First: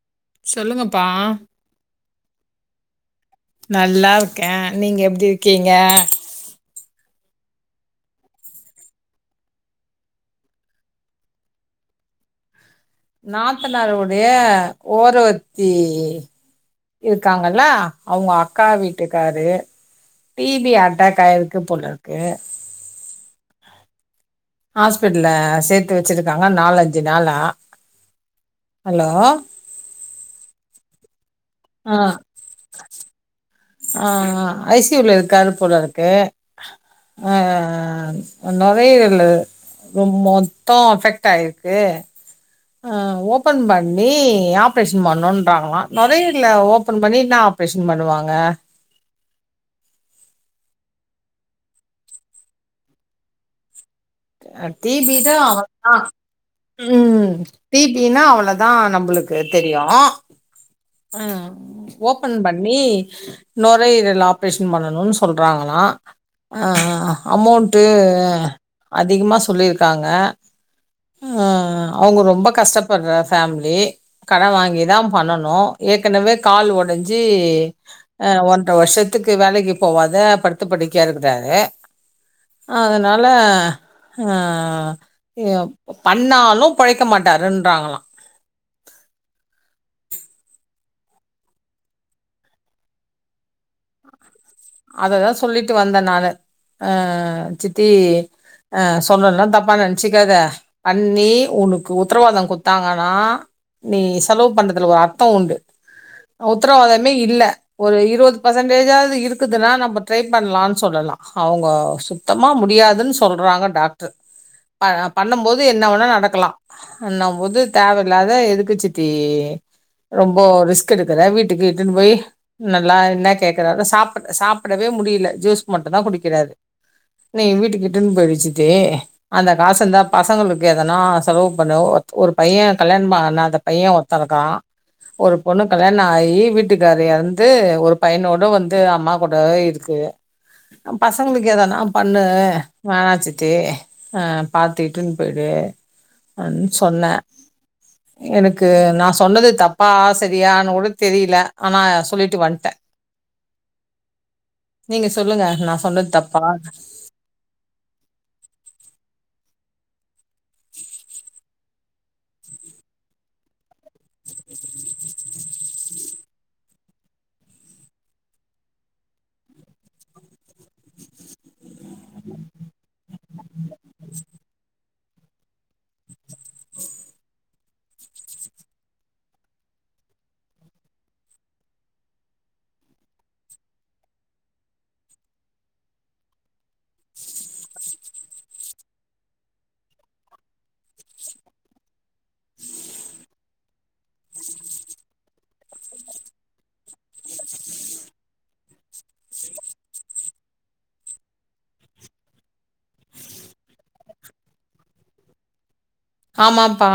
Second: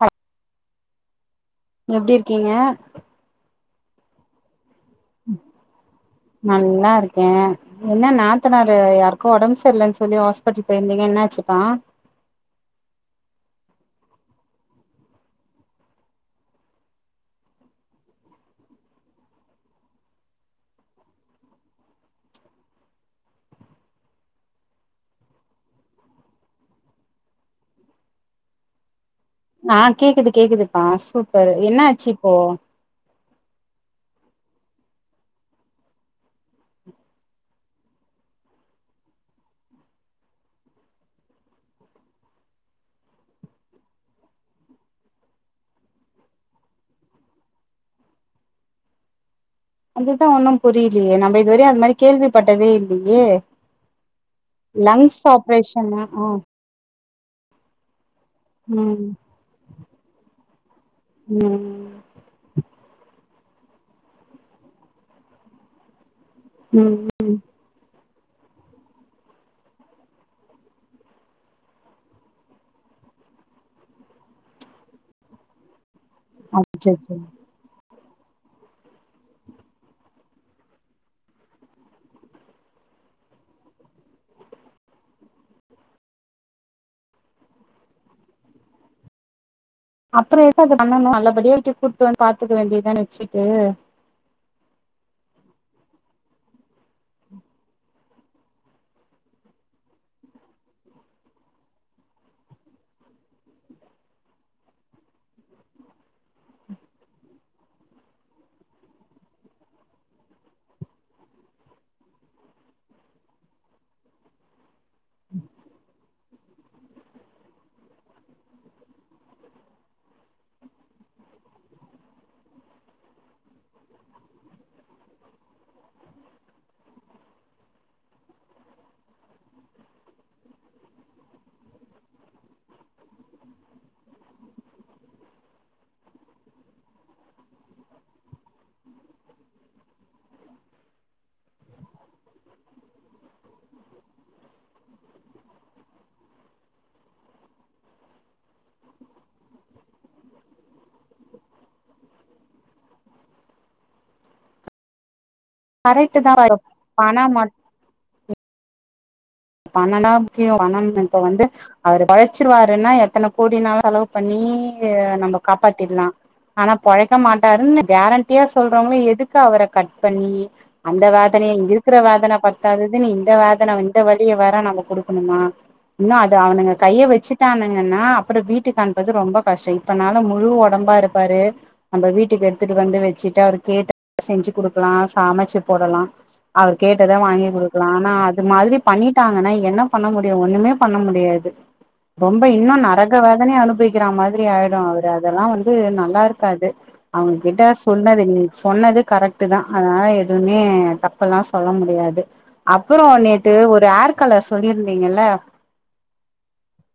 Hello சொல்லுங்கப்பா எப்டி இருக்கீங்க நல்லா இருக்க நீங்க எப்டி இருக்கீங்க நல்லா இருக்கே என்ன நாத்தனாரு யாருக்கோ ஒடம்பு சரில்லன் சொல்லி ஹாஸ்பிட்டல் போயிருந்தீங்க என்னாச்சுப்பா நாத்தனாரு உடைய ஓரவத்தி இருக்காங்களா அவ்ங்க அக்கா வீட்டுக்காரு டி பி அட்டாக் ஆய்ருக்கு போல இருக்கு ஹாஸ்பிட்ல சேத்து வச்சிருக்காங்க நாலஞ்சு நாளா ஹலோ ஆ கேக்குது கேக்குதுபா சூப்பர் ஆ என்னாச்சு இப்போ ஆ ஐ சி யூ ல இருக்காரு போல இருக்கு ஆ நொரையீரலு அது மொத்தோ அஃபெக்ட் ஆய்ர்க்கு ஆ ஓபன் பண்ணி ஆப்ரேஷன் பண்ணுன்றாங்ளா நொரையீர்ல ஓபன் பண்ணி நாப் ப்ரேஷன் பண்ணுவாங்க அதுதா ஒன்னு புரிலையே நம்ம இதுவரையு அது மாரி கேள்விப்பட்டதே இல்லையே அ டிபி லங்ஸ் தான் அவ்வளதான். ஆப்ரேஷனா ஆ ம் டி பி னா அவுளோதா ம் நம்மளுக்கு தெரியு ஆ ம் ஓபன் பண்ணி நொரயீரல் ஆப்ரேஷன் பண்ணணுன் சொல்றாங்களா ஆ ம் அமௌண்ட்டு அதிகமா சொல்லிருக்காங்க ஆ அவ்ங்க ரொம்ப கஷ்டப்பட்ற ஃபேம்லி கடன் வாங்கிதா பண்ணணு ஏற்கனவே கால் அச்சச்சோ ஒடஞ்சு ஆ ஒன்ற வருஷத்துக்கு வேலைக்கு போவாத படுத்து படுக்யா இருந்தாரு அதனால அ எப் பண்ணாலு பொழைக்க மாட்டாருன்றாங்களா அப்புற எதுக்கு அத பண்ணணு நல்லபடியா வீட்டுக் கூட்டு வந்து பாத்துக்க வேண்டியதான வச்சுட்டு அததா சொல்லிட்டு வந்தே நானு அ சித்தி ஆ சொல்றேன்னா தப்பா நென்ச்சுக்காத அண்ணி உனக்கு உத்தரவாதொ குத்தாங்கன்னா நீ செலவு பண்றதுல ஒரு அர்த்தம் உண்டு உத்ரவாதமே இல்ல ஒரு இருவது பெர்சன்டேஜாது இருக் க்குதுன்னா நம்ம ட்ரை பண்ணலானு சொல்லலா அவுங்க சுத்தமா முடியாதுன் சொல்றாங்க டாக்ட்ர் ப பண்ணும் போது என்ன வேணா நடக்கலா அன்னம் போது தேவல்லாத எதுக்கு சித்தி ரொம்ப ரிஸ்க் எடுக்கற வீட்டுக்குட்டுன்னு போய் நல்லா என்ன கேக்குறாரோ சாப் பாட்ட சாப்டவே முடியல ஜூஸ் மட்டுந் தா குடிக்ரார் நீ வீட்டுக்கிட்டுன்னு போயிடுச் சித்தி அந்த காசு இருந்தா பசங்களுக்கு எதுனா செலவு பண்ணு ஒத் ஒரு பையே கல்யாணம் பன்னாத பைய ஒர்த்த இருக்கா ஒரு பொண்ணு கல்யாண ஆயி வீட்டுக்கார எறந்து ஒரு பையனோட வந் ந்து அம்மா கூடவே இருக்குது பசங்களுக்கு எதனா பண்ணு வேனாச் சித்தி அ பாத்துட்டுன் போயிடு அன் சொன்னே எனக்கு நா சொன்னது தப்பா சரியான்னு கூட தெரியல ஆனா சொல்லிட்டு வந்ட்டே நீங்க சொல்லுங்க நா சொன்னது கரெக்ட் தா தப்பா? வரு ஆனா மத் பன்னனா முக்கியொ பணம் இப்ப வந்து அவரு பொளச்சிருவாருன்னா எத்தன கோடினாலு செலவு பண்ணி எ நம்ம காப்பாத்திட்லா ஆனா பொழைக்க மாட்டாருன்னு கேரண்டியா சொல்றவங்கள எதுக்கு அவர கட் பண்ணி அந்த வேதனைய இருக்ற வேதன பத்தாதுன்னு இந்த வேதன இந்த வ லிய வேற நம்ம கொடுக்கணுமா இன்னு அது அவனுங்க கைய வச்சுட்டானுங்கன்னா அப்ற வீட்டுக்கு அனுப்பது ரொம்ப கஷ்டொ இப்பனால முழு ஒடம்பா இருப்பாரு நம்ம வீட்டுக்கு எடுத்துட்டு வந்து வச்சுட்டு அவர் கேட்டா செஞ்சு கொடுக்கலாம் சமைச்சு போடலாம் அவர் கேட்டத வாங்கி கொடுக்கலாம் ஆனா அது மாதிரி பண்ணிட்டாங்கன்னா என்ன பண்ண முடியும் ஒன்னுமே பண்ண முடியாது ரொம்ப இன்னும் நரக வோதனையே அனுபவிக்கிற மாதிரி ஆயிடும் அவரு அதெல்லாம் வந்து நல்லா இருக்காது அவங்க கிட்ட சொன்னது நீ சொன்னது கரெக்டு தான் அதனால எதுவுமே த ப்பெல்லாம் சொல்ல முடியாது அப்புறம் நேத் து ஒரு ஆர்கலர் சொல்லியிருந்தீங்கல்ல ஆமாம்ப்பா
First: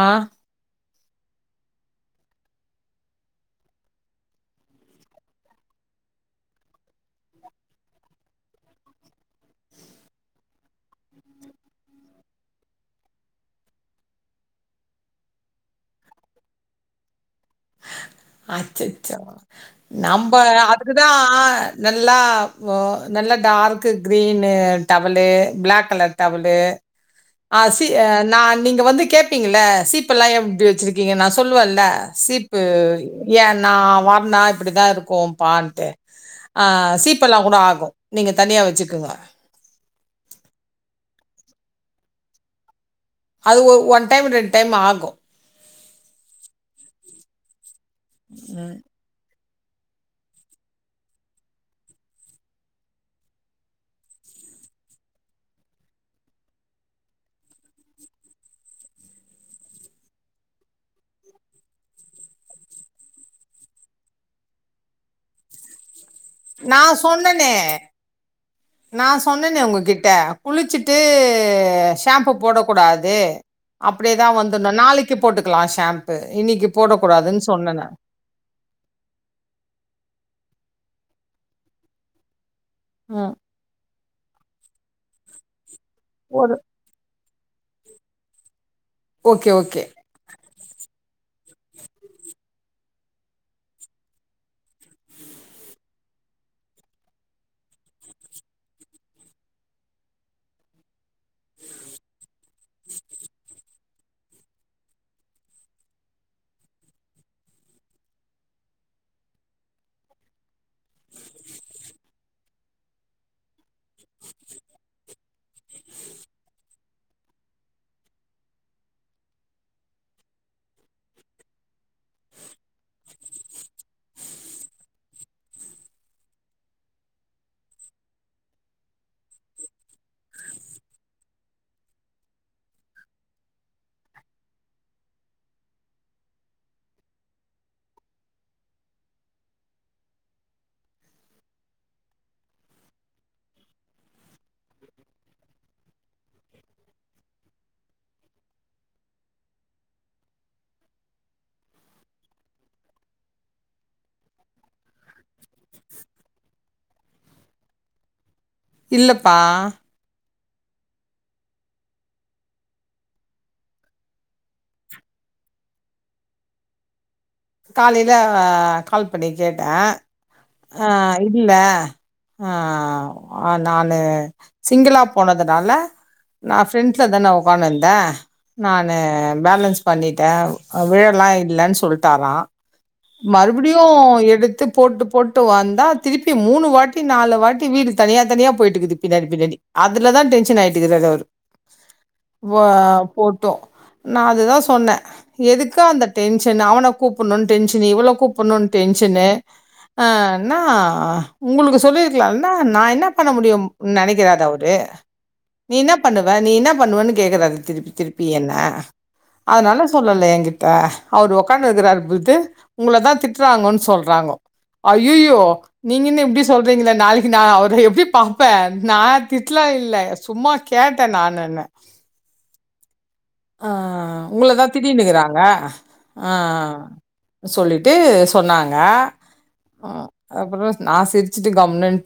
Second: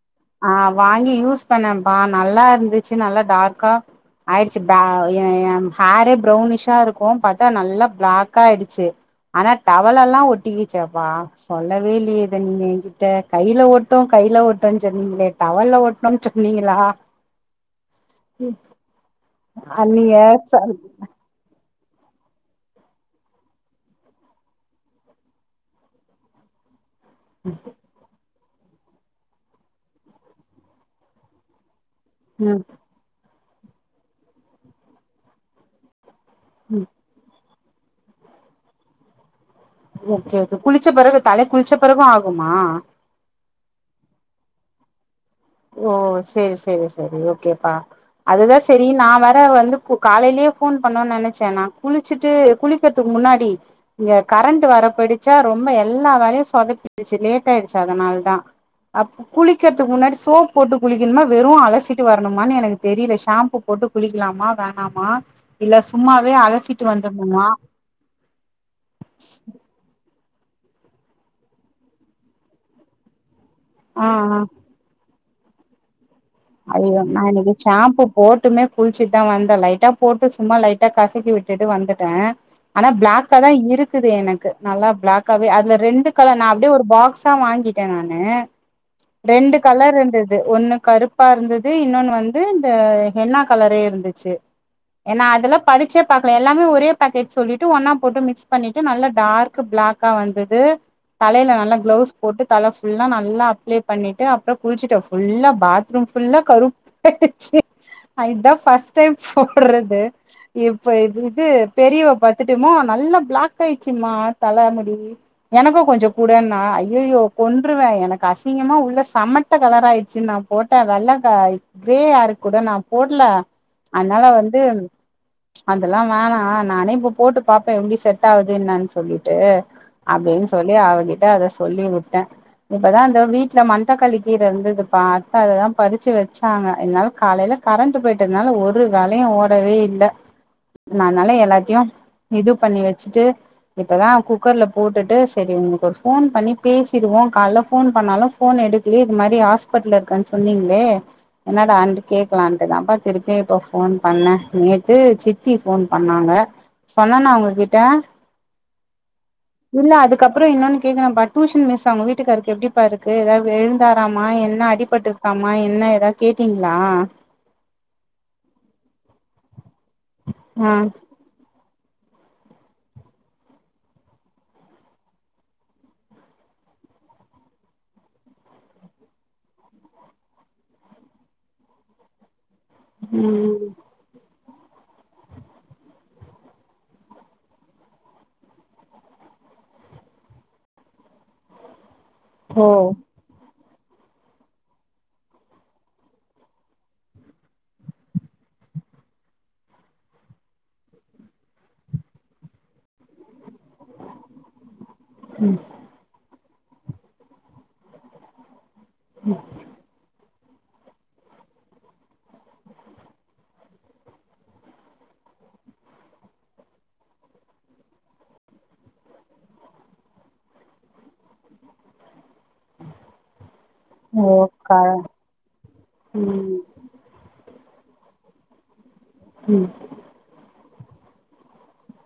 ஆ வாங்கி யூஸ் பண்ணேன்ப்பா நல்லா இருந்துச்சு நல்லா டார்க்கா ஆயிடுச்சு ப என் ஹேரே ப்ரௌனிஷா இருக்கும் பாத்தா நல்லா பிளாக்கா ஆயிடுச்சு ஆனா டவல் எல்லாம் ஒட்டிக்கிச்சேப்பா சொல்லவே இல்லையே இத நீ என்கிட்ட கையில ஓட்டும் கையில ஓட்டும்ன்னு சொன்னிங்களே டவல்ல ஒட் டும்னு சொன்னீங்களா அச்சச்சோ அ நீங்க நம்ப அதுக்குதான் நல்லா ஒ நல்லா dark green towel black colour towel ஆசி எ நா நீங்க வந்து கேப்பீங்கள சீப்பல்லா எப்டி வச்சிருக்கீங்க நா சொல்லுவேல்ல ஸ் ம் ஏ நா வார்னா இப்படிதா இருக்கு பான்ட்டு ஆ ம் சீப்பல்லா கூட ஆகு நீங்க தனியா வச்சுக்குங்க ஓகே ஓகே குளிச்ச பிறகு தலைக்கு குளிச்ச பிறகு ஆகுமா அது ஒ ஒன் டைம் ரெண்டு டைம் ஆகு ஓ செரி செரி செரி ஓகேப்பா அதுதா ம். செரி நா வேற வந்து கு காலையிலயே ஃபோன் பண்ணனு நெனைச்சே நா குளிச்சுட்டு குளிக்கிறதுக்கு முன்னாடி இங்க கரண்ட் வர போயிடுச்சா ரொம்ப எல்லா வேலையு சொதப்பிடுச்சு லேட் ஆயிடுச்சு அதனால தா அப்ப குளிக்கிறதுக்கு முன்னாடிஸ் சோப் போட்டு குளிக்கணுமா வெறு அலசிட்டு வரணுமான்னு எனக்கு தெரியல ஷாம்பு போட்டு குளிக்கலாமா வேணாமா இல்ல சும்மாவே அலசிட்டு நான் வந்தர்ணுமா நா சொன்னேன்னே உங்க கிட்ட குளிச்சுட்டு ஷாம்பு போடக்கூடாது ஆ அப்படியேதா ஆ வந்துர்ணு நாளைக்கு போட்டுக்கலா ஷாம்பு இன்னைக்கு போட ஐயோ நா கூடாதுன்னு இன்னைக்கு சொன்னனா ஷாம்பு போட்டுமே குளிச்சுட்டுதா வந்தே லைட்டா போட்டு சும்மா லைட்டா கசக்கி விட்டுட்டு வந்துட்டே ஆனா ம். பிளாக்கா தா இருக்குது எனக்கு நல்லா பிளாகக்காவே அதுல ரெண்டு கலர் நா அப்டியே ஒரு பாக்ஸ் பா வாங்கிட்டே நானு ஓகே, ரெண்டு ஓகே. கலர் இருந்தது ஒன்னு கருப் பா இருந்தது இன்னொன்னு வந்து இந்த ஹென்னா கலரே இருந்துச்சு ஏன்னா அதுல படிச்சே பாக்கலா எல்லாமே ஒரே பேக்கெட் சொல்லிட்டு ஒன்னா போட்டு மிக்ஸ் பண்ணிட்டு நல்லா டார்க் பிளாக் கா வந்தது தலையில நல்லா கிளவுஸ் போட்டு தல ஃபுல்லா நல்லா அப்ளை பண்ணிட்டு அப்றோ குளிச்சுட்டே ஃபுல்லா பாத் [unintelligible] ஃபுல்லா கருப்பு ஆச்சு ஆ இதா ஃபஸ்ட் டைம் போட்றது இப்ப இது இது பெரியவ பாத்துட்டு அம்மா நல்ல பிளாக் ஆயிச்சுமா தல முடி எனக்கும் கொஞ்சம் கூடன்னா ஐயையோ கொன்றுவே எனக்கு அசிங்கமா உள்ள சமட்ட கலார ஆயிடுச்சு நாப் போட்டா வெள்ளக்கா கிரே ஹேர்க்கு கூட நா போட்ல அதனால வந்து அதெல்லா வேணா நானே இப்ப போட்டு பாப்பே எப்டி செட் ஆகுது என்னான்னு சொல்லிட்டு அப்டின்னு சொல்லி அவகிட்ட அத சொல்லி விட்டே இப்பதா இந்த வீட்டுல மனத் தக்காளி கீர இருந்ததுப்பா அதுதா பறிச்சு வச்சாங்க என்னால காலையில கரண்ட் போயிட்டதுனால ஒரு வேலையு ஓடவே இல்ல நா அதனால எல்லாத்தையு இது பண்ணி வச்சுட்டு இப்பதா குக்கர்ல போட்டுட்டு செரி உங்களுக்கு ஒரு ஃபோன் பண்ணி பேசிடுவோ காலைல ஃபோன் பண்ணாலு ஸ் ஃபோன் எடுக்கலேயே இது மாரி ஹாஸ்பிடல்ல இருக்கனு சொன்னீங்களே என்னடா அன்ட்டு கேக்கலான்ட்டு தா அப்ப திருப்பியு இப்ப ஃபோன் பண்ணே நேத்து சித்தி ஃபோன் பண்ணாங்க சொன்னன்னா உங்ககிட்ட இல்லப்பா இல்ல அதுக்கப்புறோ இன்னொன்னு கேக்கணு டியூஷன் மிஸ் அவங்க வீட்டுக்காருக்கு எப்டிப்பா இருக்கு ஏதாவது எழுந்தராமா என்ன அடிப் பட்ருக்காமா என்ன ஏதாவது கேட்டீங்களா காலில கால் பண்ணி கேட்டே ஆ அ இல்ல அ நானு சிங்கள போனதுனால நா ஃப்ரெண்ட்ஸ்ஸா தா நா ஒக்கான்னுந்த நானு பேலன்ஸ் பண்ணிட்டே அ விழல்லா இல்லன்னு சொல் ட்டாரா ம் மறுபடியு எடுத்து போட்டு போட்டு வந்தா திருப்பி மூணு வாட்டி நாலு வாட்டி வீடு தனியா தனியா போயிட்டுக்குது பின்னாடி பின்னாடி அதுலதா டென்ஷன் ஆயிட்டுக்கிறாரு அவரு வ ஓ போட்டோ நா அதுதா சொன்னே எதுக்கு அந்த டென்ஷனு அவன கூப்புட்ணுனு டென்ஷனா இவள கூப்புட்ணுனு டென்ஷனு ஆ ன்னா உங்களுக்கு சொல்லிருக்கலால்ல நா என்ன பண்ண முடியு நெனைக்கிதாரு அவரு ம் நீ என்ன பண்ணுவ நீ என்ன பண்ணுவன்னு கேக்குறாரு திருப்பி திருப்பி என்ன ம் அதனால சொல்லல எங்கிட்ட அவர் உக்கா ந்துருக்கிறாரு துட்டு உங்கள தா திட்டுறாங்கோன்னு சொல்றாங்கோ ஐய்யயோ நீங்க என்ன இப்டி சொல்றீங்களே நாளைக்கு நா அவர எப்டி பாப்பே நா திட்லா இல்ல சும்மா கேட்ட நானுன்ன ஆ உங்களதா ஓக்கா திட்டீனுக்கறாங்க ஆ ம் சொல்லிட்டு சொன்னாங்க ம் ஆ அப்புற நா சிரிச்சுட்டு கம்னுன்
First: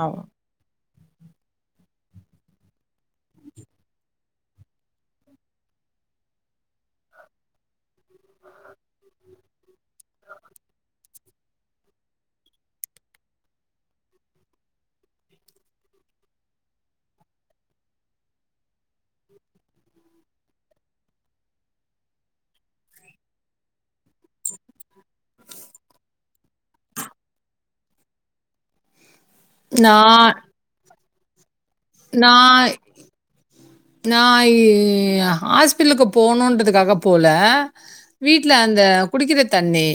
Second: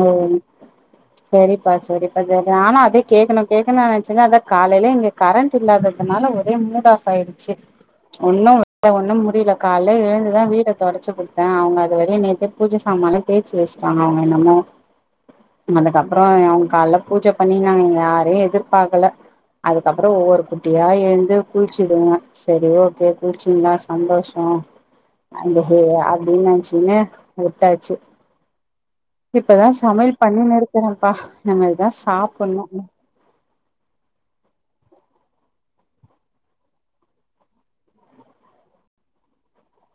ஓ செரிப்பா செரிப்பா செரி ஆனா அதே கேக்கணு கேக்கணுன் நெனச்சிருந்த அதா காலையில இங்க கரண்ட் இல்லாததுனால ஒரே மூட் ஆஃப் ஆயிடுச்சு ஒன்னு வேல ஒன்னு முடியல கால்ல எழுந்துதா வீட தொடச்சு குடுத்தே அவுங்க அது வரையு நேத்தே பூஜ சாமன்லா தேச்சு வச்சுட்டாங்க அவுங்க என்னமோ அதுக்கப்புற அவுங்க கால பூஜை பண்ணினாங்க எங்க யாரையு எதிர்பாக்கல அதுக்கப்புற ஒவ்வொரு குட்டியா எழுந்து குளிச்சிதுங்க சரி ஓகே குளிச்சிங்களா சந்தோஷ அந்த ஹே அப்டின்னு நெனச்சுன்னு விட்டாச்சு இப்பதா சமையல் நான் பண்ணினுருக்கிறேப்பா இனிமேல் சாப்புட்ணு நா இ ஹாஸ்பிட்லுக்கு போனுன்றதுக்காக போல வீட்ல அந்த குடிக்கிற தண்ணி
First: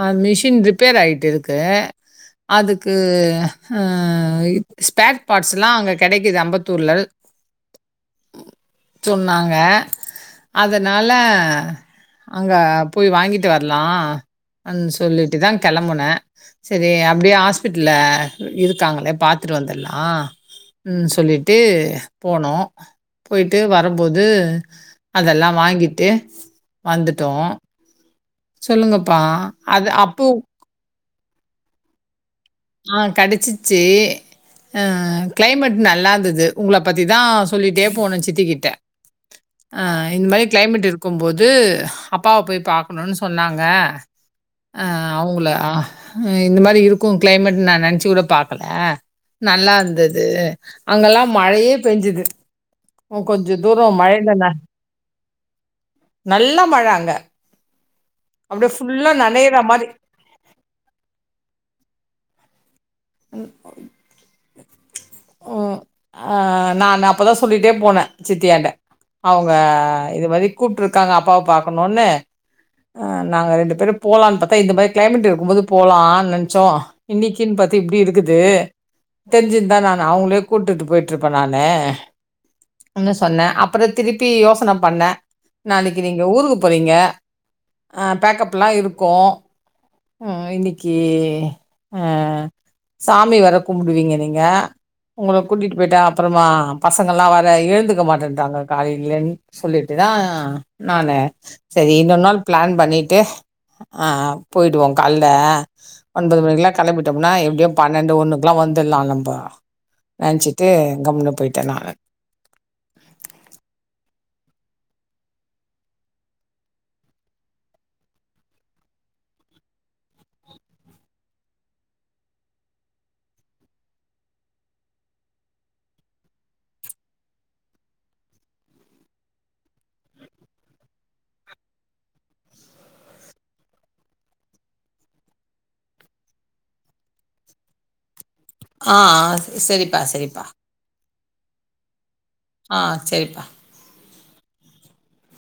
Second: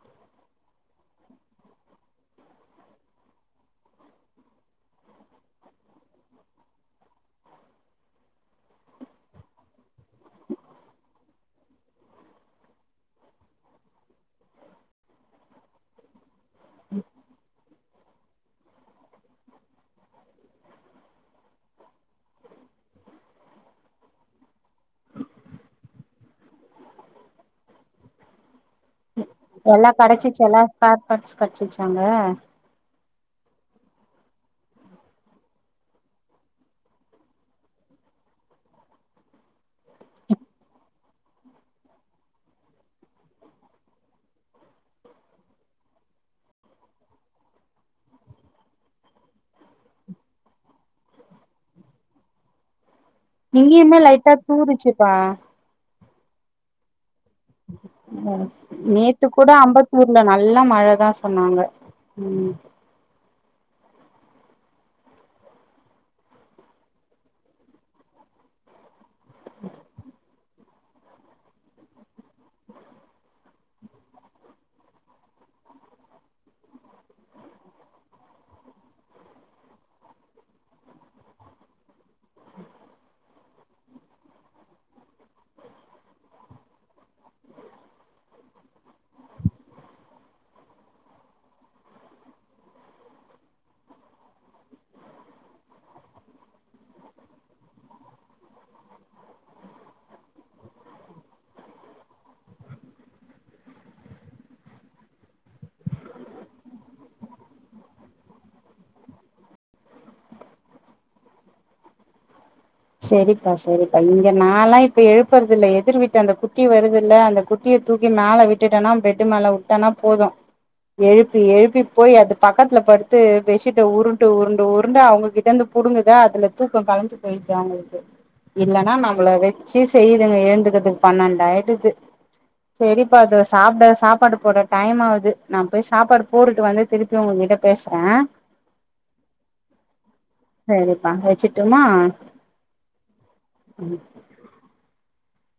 ஆ மிஷின் ரிப்பேர் ஆயிட்டு இருக்கு அதுக்கு ஆ ஸ்பேர் பார்ட்ஸ்லா அங்க கெடைக்குது அம்பத்தூர்ல சொன்னாங்க அதனால அங்க போய் வாங்கிட்டு வர்லா அனு சொல்லிட்டு தா கெளம்புனே செரி அப்டியே ஹாஸ்பிட் ல இருக்காங்களே பாத்துட்டு வந்துர்லா ம் சொல்லிட்டு போனோ போயிட்டு வரம்போது அதெல்லா வாங்கிட்டு வந்துட்டோ சொல்லுங்கப்பா அது அப்போ ஸ்பார் பாட்ஸ் கெடச்சிச்சாங்க ஆ கெடச்சிச்சு ஆ கிளைமேட் நல்லா இருந்தது உங்கள பத்திதா சொல்லிட்டே போனோ சித்திக்கிட்டே ஆ இந்த மாரி கிளைமேட் இருக்கும்போது அப்பாவ போய் பாக்கணுன்னு சொன்னாங்க ஆ அவுங்கள இந்த மாரி இருக்கு கிளைமேட் நா நெனச்சு கூட பாக்கல நல்லா இருந்தது அங்கெல்லா மழையே பேஞ்சுது உ கொஞ்ச தூரோ இங்கேயுமே மழையில லைட்டா ந தூருச்சுப்பா நல்ல மழ அங்க அப்படியே ஃபுல்லா நேத்து கூடோ நனையிற மாரி. அம்பத்தூர் இங்க நல்ல மழதா சொன்னாங்க ம் ம் ம் ஆ நானு அப்பதா சொல்லிட்டே போன சித்தியாண்ட அவுங்க இது மாரி கூப்ட்டு இருக்காங்க அப்பாவ பாக்கணுனு ஆ நாங்க ரெண்டு பேரும் போலான்னு பாத்தா இந்த மாரி கிளைமேட் இருக்கும் போது போகலான் நெனைச்சோ இன்னைக்கின் பாத்து இப்டி இருக்குது தெரிஞ்சிருந்தா நானு நா உங்கள கூட்டுட்டு போயிட்டு இருப்ப நானு சொன்ன அப்புறம் திருப்பி யோசன பண்ண நாளைக்கு நீங்க ஊருக்கு போறீங்க அ பேக்கப் எல்லா இருக்கும் ஆ இன்னைக்கு ஆ சாமி வேற கும்புடுவீங்க நீங்க உங்கள கூட்டிட்டு போயிட்டா அப்புறமா பசங்க எல்லா வேற எழுந்துக்க மாட்டேன்ட்றாங்க காலையிலன்னு சொல்லிட்டுதா நானு சேரி இன்னொரு நாள் பிளான் பண்ணிட்டு ஆ போயிடுவோம் காலையில ஒன்பது மணிக்கெல்லா கெளம்பிட்டோம்னா எப்டியோ பன்னெண்டு ஒண்ணுக்கெல்லாம் வந்துடலாலம்ப்பா நெனச்சிட்டு கம்முனு போயிட்ட நானு சேரிப்பா சேரிப்பா இங்க நாலாம் இப்ப எழுப்புறது இல்ல எதிர் வீட்டு அந்த குட்டி வருதுல்ல அந்த குட்டி குட்டிய தூக்கி மேல விட்டுட்டனா பெட்டு மேல வுட்டனா போதும் எழுப்பி எழுப்பி போய் அது பக்கத்துல படுத்து பெட்ஷீட்ட உருட்டு உருண்டு உருண்டு அவுங்ககிட்ட இருந்து புடுங்குதா அதுல தூக்கம் களஞ்சி போயி இல்லன்னா நம்மள வெச்சு செய்துங்க எழுந்துக்கதுக்கு பன்னென்டாயிடுது சேரிப்பா அது சாப்ட சாப்பாடு போட டைம் ஆகுது நா போய் சாப்பாடு போட்டுட்டு வந்து திருப்பி உங்ககிட்ட பேசுற ஆ ஆ சேரிப்பா சேரிப்பா செரிப்பா வச்சுட்டுமா ஆ சேரிப்பா ம்